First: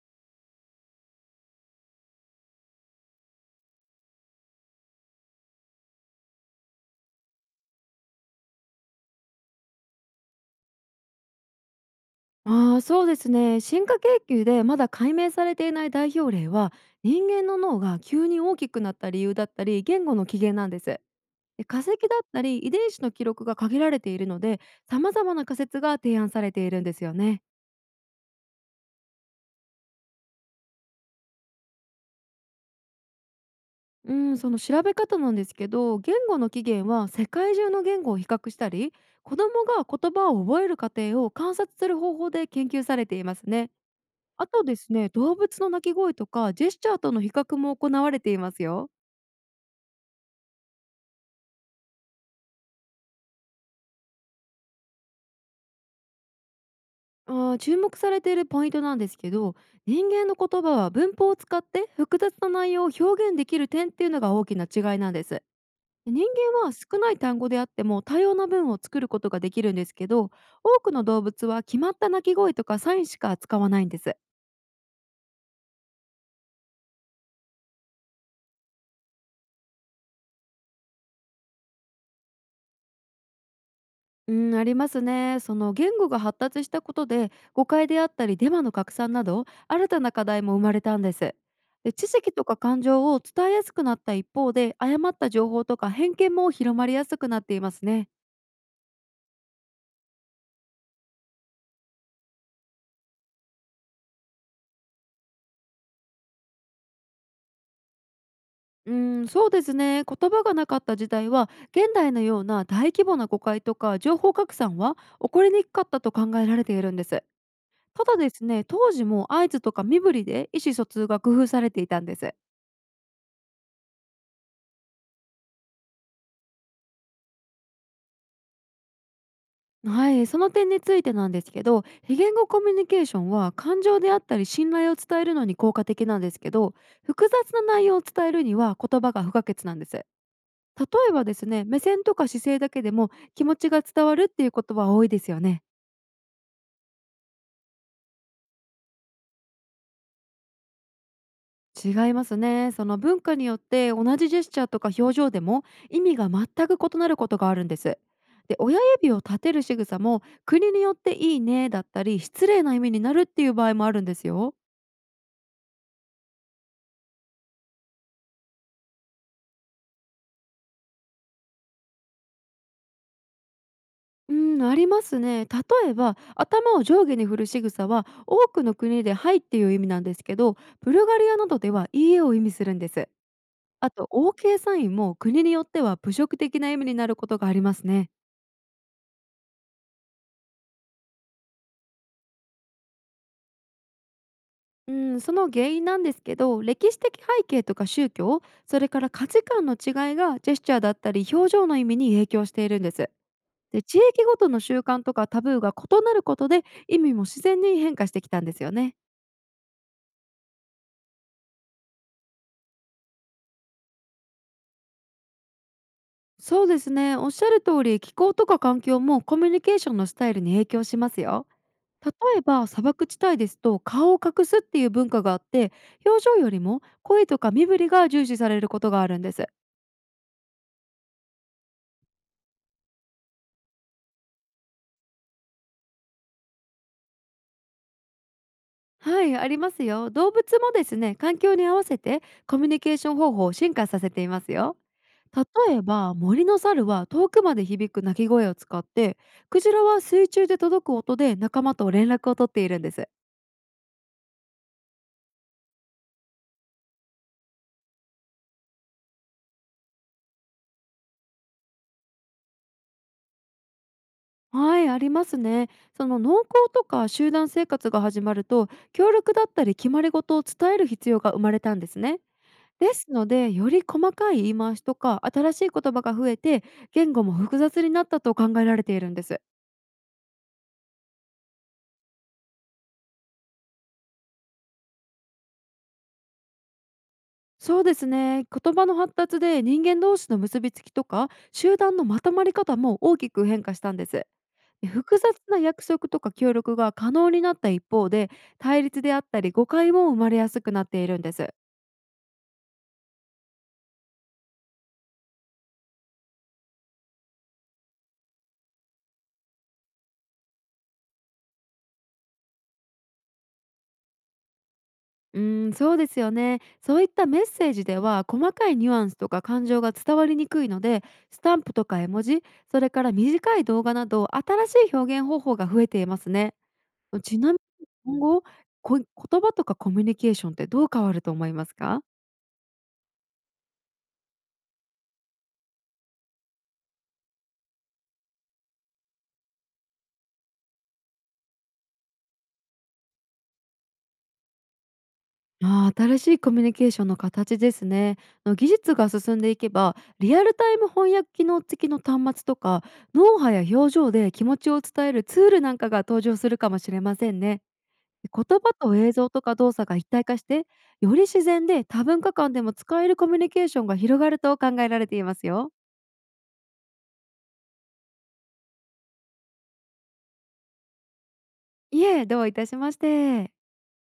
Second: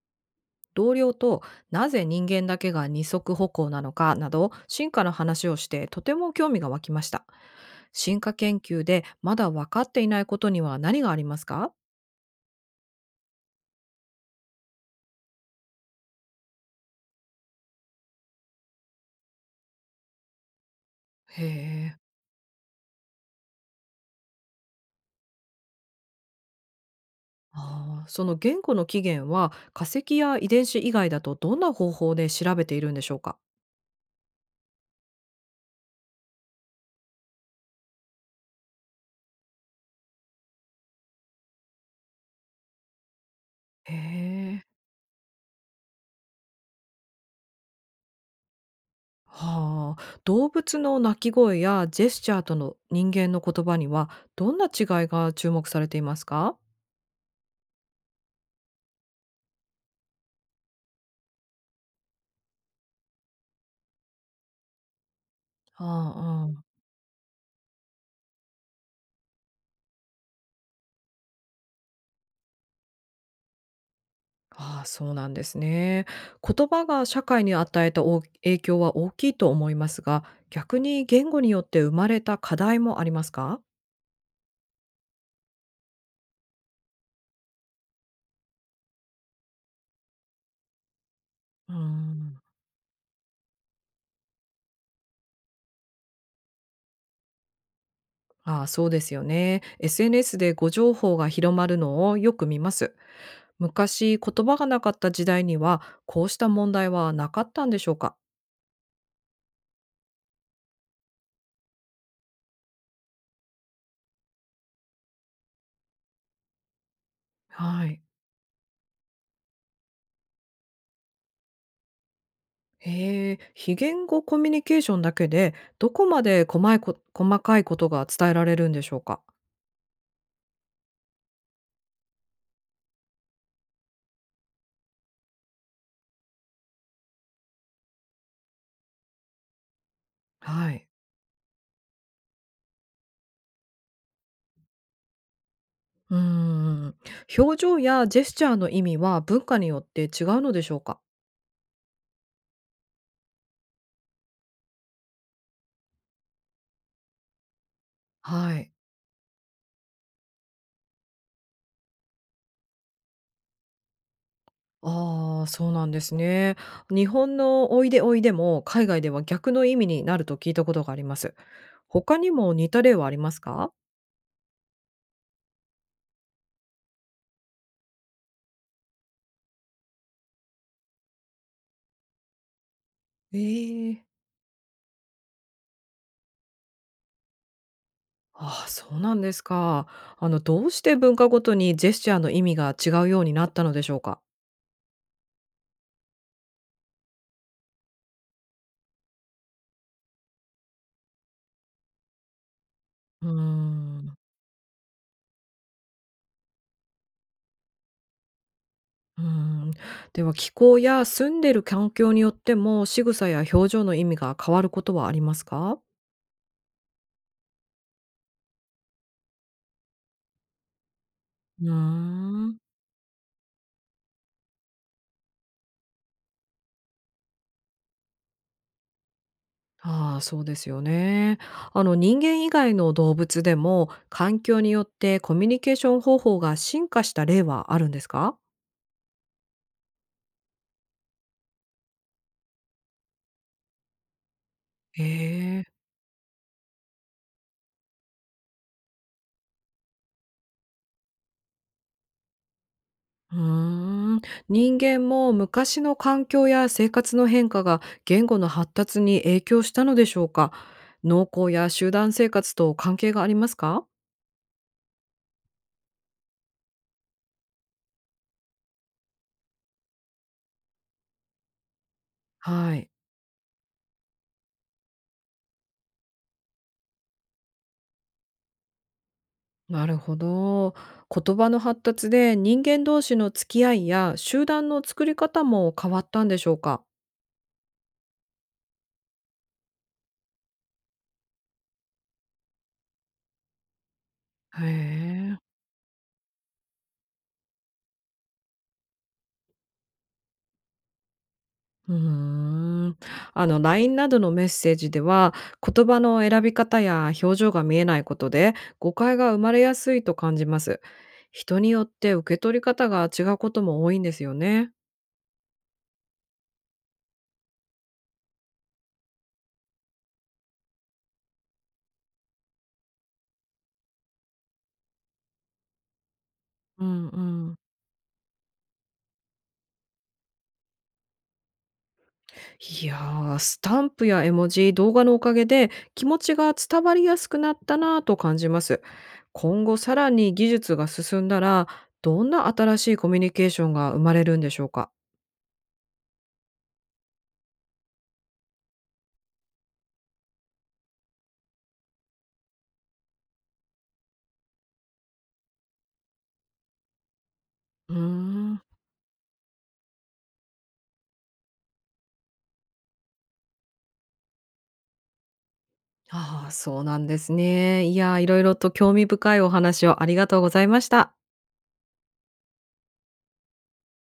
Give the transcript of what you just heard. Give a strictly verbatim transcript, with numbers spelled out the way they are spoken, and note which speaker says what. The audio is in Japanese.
Speaker 1: 同僚と、なぜ人間だけが二足歩行なのかなど進化の話をして、とても興味が湧きました。進化研究でまだ分かっていないことには何がありますか？
Speaker 2: ああそうですね、進化研究でまだ解明されていない代表例は、人間の脳が急に大きくなった理由だったり言語の起源なんです。
Speaker 1: へ
Speaker 2: で、化石だ
Speaker 1: え。
Speaker 2: ったり遺伝子の記録が限られているので、様々な仮説が提案されているんですよね。
Speaker 1: あーその言語の起源は、化石や遺伝子以外だとどんな方法で調べているんでしょうか？
Speaker 2: うん、その調べ方なんですけど、言語の起源は世界中の言語を比較したり、子どもが言葉を覚える過程を観察する方法で研究されていますね。
Speaker 1: へ
Speaker 2: あ
Speaker 1: え。
Speaker 2: とですね、動物の鳴き声とかジェスチャーとの比較も行われていますよ。
Speaker 1: はあ。動物の鳴き声やジェスチャーとの人間の言葉には、どんな違いが注目されていますか？
Speaker 2: あー注目されているポイントなんですけど、人間の言葉は文法を使って複雑な内容を表現できる点っていうのが大きな違いなんです。人
Speaker 1: ああ。
Speaker 2: 間は少ない単語であっても多様な文を作ることができるんですけど、多くの動物は決まった鳴き声とかサインしか使わないんです。
Speaker 1: ああ、そうなんですね。言葉が社会に与えた大影響は大きいと思いますが、逆に言語によって生まれた課題もありますか？
Speaker 2: うん、ありますね。その言語が発達したことで、誤解であったりデマの拡散など新たな課題も生まれたんです。
Speaker 1: うー
Speaker 2: で、知識
Speaker 1: ん。
Speaker 2: とか感情を伝えやすくなった一方で、誤った情報とか偏見も広まりやすくなっていますね。
Speaker 1: ああ、そうですよね。エスエヌエス で誤情報が広まるのをよく見ます。昔、言葉がなかった時代には、こうした問題はなかったんでしょうか？
Speaker 2: うん、そうですね。言葉がなかった時代は、現代のような大規模な誤解とか情報拡散は起こりにくかったと考えられているんです。
Speaker 1: はい。
Speaker 2: ただですね、当時も合図とか身振りで意思疎通が工夫されていたんです。
Speaker 1: へえ、非言語コミュニケーションだけで、どこまで細いこ細かいことが伝えられるんでしょうか？
Speaker 2: はい、その点についてなんですけど、非言語コミュニケーションは感情であったり信頼を伝えるのに効果的なんですけど、複雑な内容を伝えるには言葉が不可欠なんです。例
Speaker 1: はい。
Speaker 2: えばですね、目線とか姿勢だけでも気持ちが伝わるっていうことは多いですよね。
Speaker 1: うーん、表情やジェスチャーの意味は文化によって違うのでしょうか？
Speaker 2: 違いますね。その文化によって同じジェスチャーとか表情でも意味が全く異なることがあるんです。
Speaker 1: は
Speaker 2: で、
Speaker 1: い。
Speaker 2: 親指を立てる仕草も国によっていいねだったり失礼な意味になるっていう場合もあるんですよ。
Speaker 1: ああ、そうなんですね。日本のおいでおいでも海外では逆の意味になると聞いたことがあります。他にも似た例はありますか？
Speaker 2: うん、ありますね。例えば頭を上下に振る仕草は多くの国で「はい」っていう意味なんですけど、ブルガリアなどでは「いいえ」を意味するんです。
Speaker 1: え
Speaker 2: あ
Speaker 1: え。
Speaker 2: と、 オーケー サインも国によっては侮辱的な意味になることがありますね。
Speaker 1: ああ、そうなんですか。あの、どうして文化ごとにジェスチャーの意味が違うようになったのでしょうか？
Speaker 2: うん、その原因なんですけど、歴史的背景とか宗教、それから価値観の違いがジェスチャーだったり表情の意味に影響しているんです。
Speaker 1: うー
Speaker 2: で、地
Speaker 1: ん。
Speaker 2: 域ごとの習慣とかタブーが異なることで、意味も自然に変化してきたんですよね。
Speaker 1: うーん。では、気候や住んでる環境によっても仕草や表情の意味が変わることはありますか？
Speaker 2: そうですね。おっしゃる通り、気候とか環境もコミュニケーションのスタイルに影響しますよ。
Speaker 1: うー
Speaker 2: 例え
Speaker 1: ん。
Speaker 2: ば砂漠地帯ですと、顔を隠すっていう文化があって、表情よりも声とか身振りが重視されることがあるんです。
Speaker 1: ああ、そうですよね。あの、人間以外の動物でも、環境によってコミュニケーション方法が進化した例はあるんですか？
Speaker 2: はい、ありますよ。動物もですね、環境に合わせてコミュニケーション方法を進化させていますよ。
Speaker 1: え
Speaker 2: 例
Speaker 1: え。
Speaker 2: えば森の猿は遠くまで響く鳴き声を使って、クジラは水中で届く音で仲間と連絡を取っているんです。
Speaker 1: うーん。人間も昔の環境や生活の変化が、言語の発達に影響したのでしょうか？農耕や集団生活と関係がありますか？
Speaker 2: はい、ありますね。その農耕とか集団生活が始まると、協力だったり決まり事を伝える必要が生まれたんですね。
Speaker 1: はい、
Speaker 2: ですので、より細かい言い回しとか新しい言葉が増えて、言語も複雑になったと考えられているんです。
Speaker 1: なるほど。言葉の発達で、人間同士の付き合いや集団の作り方も変わったんでしょうか？
Speaker 2: そうですね。言葉の発達で人間同士の結びつきとか集団のまとまり方も大きく変化したんです。
Speaker 1: へ
Speaker 2: で、複雑
Speaker 1: え、
Speaker 2: な約束とか協力が可能になった一方で、対立であったり誤解も生まれやすくなっているんです。
Speaker 1: うーん。あの ライン などのメッセージでは、言葉の選び方や表情が見えないことで、誤解が生まれやすいと感じます。人によって受け取り方が違うことも多いんですよね。
Speaker 2: うん、そうですよね。そういったメッセージでは細かいニュアンスとか感情が伝わりにくいので、スタンプとか絵文字、それから短い動画など新しい表現方法が増えていますね。
Speaker 1: うんう
Speaker 2: ちな
Speaker 1: ん。
Speaker 2: みに今後、こ言葉とかコミュニケーションってどう変わると思いますか？
Speaker 1: いや、ースタンプや絵文字、動画のおかげで気持ちが伝わりやすくなったなぁと感じます。今後さらに技術が進んだら、どんな新しいコミュニケーションが生まれるんでしょうか？
Speaker 2: ああ、新しいコミュニケーションの形ですね。の技術が進んでいけば、リアルタイム翻訳機能付きの端末とか、脳波や表情で気持ちを伝えるツールなんかが登場するかもしれませんね。
Speaker 1: うー
Speaker 2: 言葉
Speaker 1: ん。
Speaker 2: と映像とか動作が一体化して、より自然で多文化間でも使えるコミュニケーションが広がると考えられていますよ。
Speaker 1: ああ、そうなんですね。いや、いろいろと興味深いお話をありがとうございました。
Speaker 2: いえ、どういたしまして。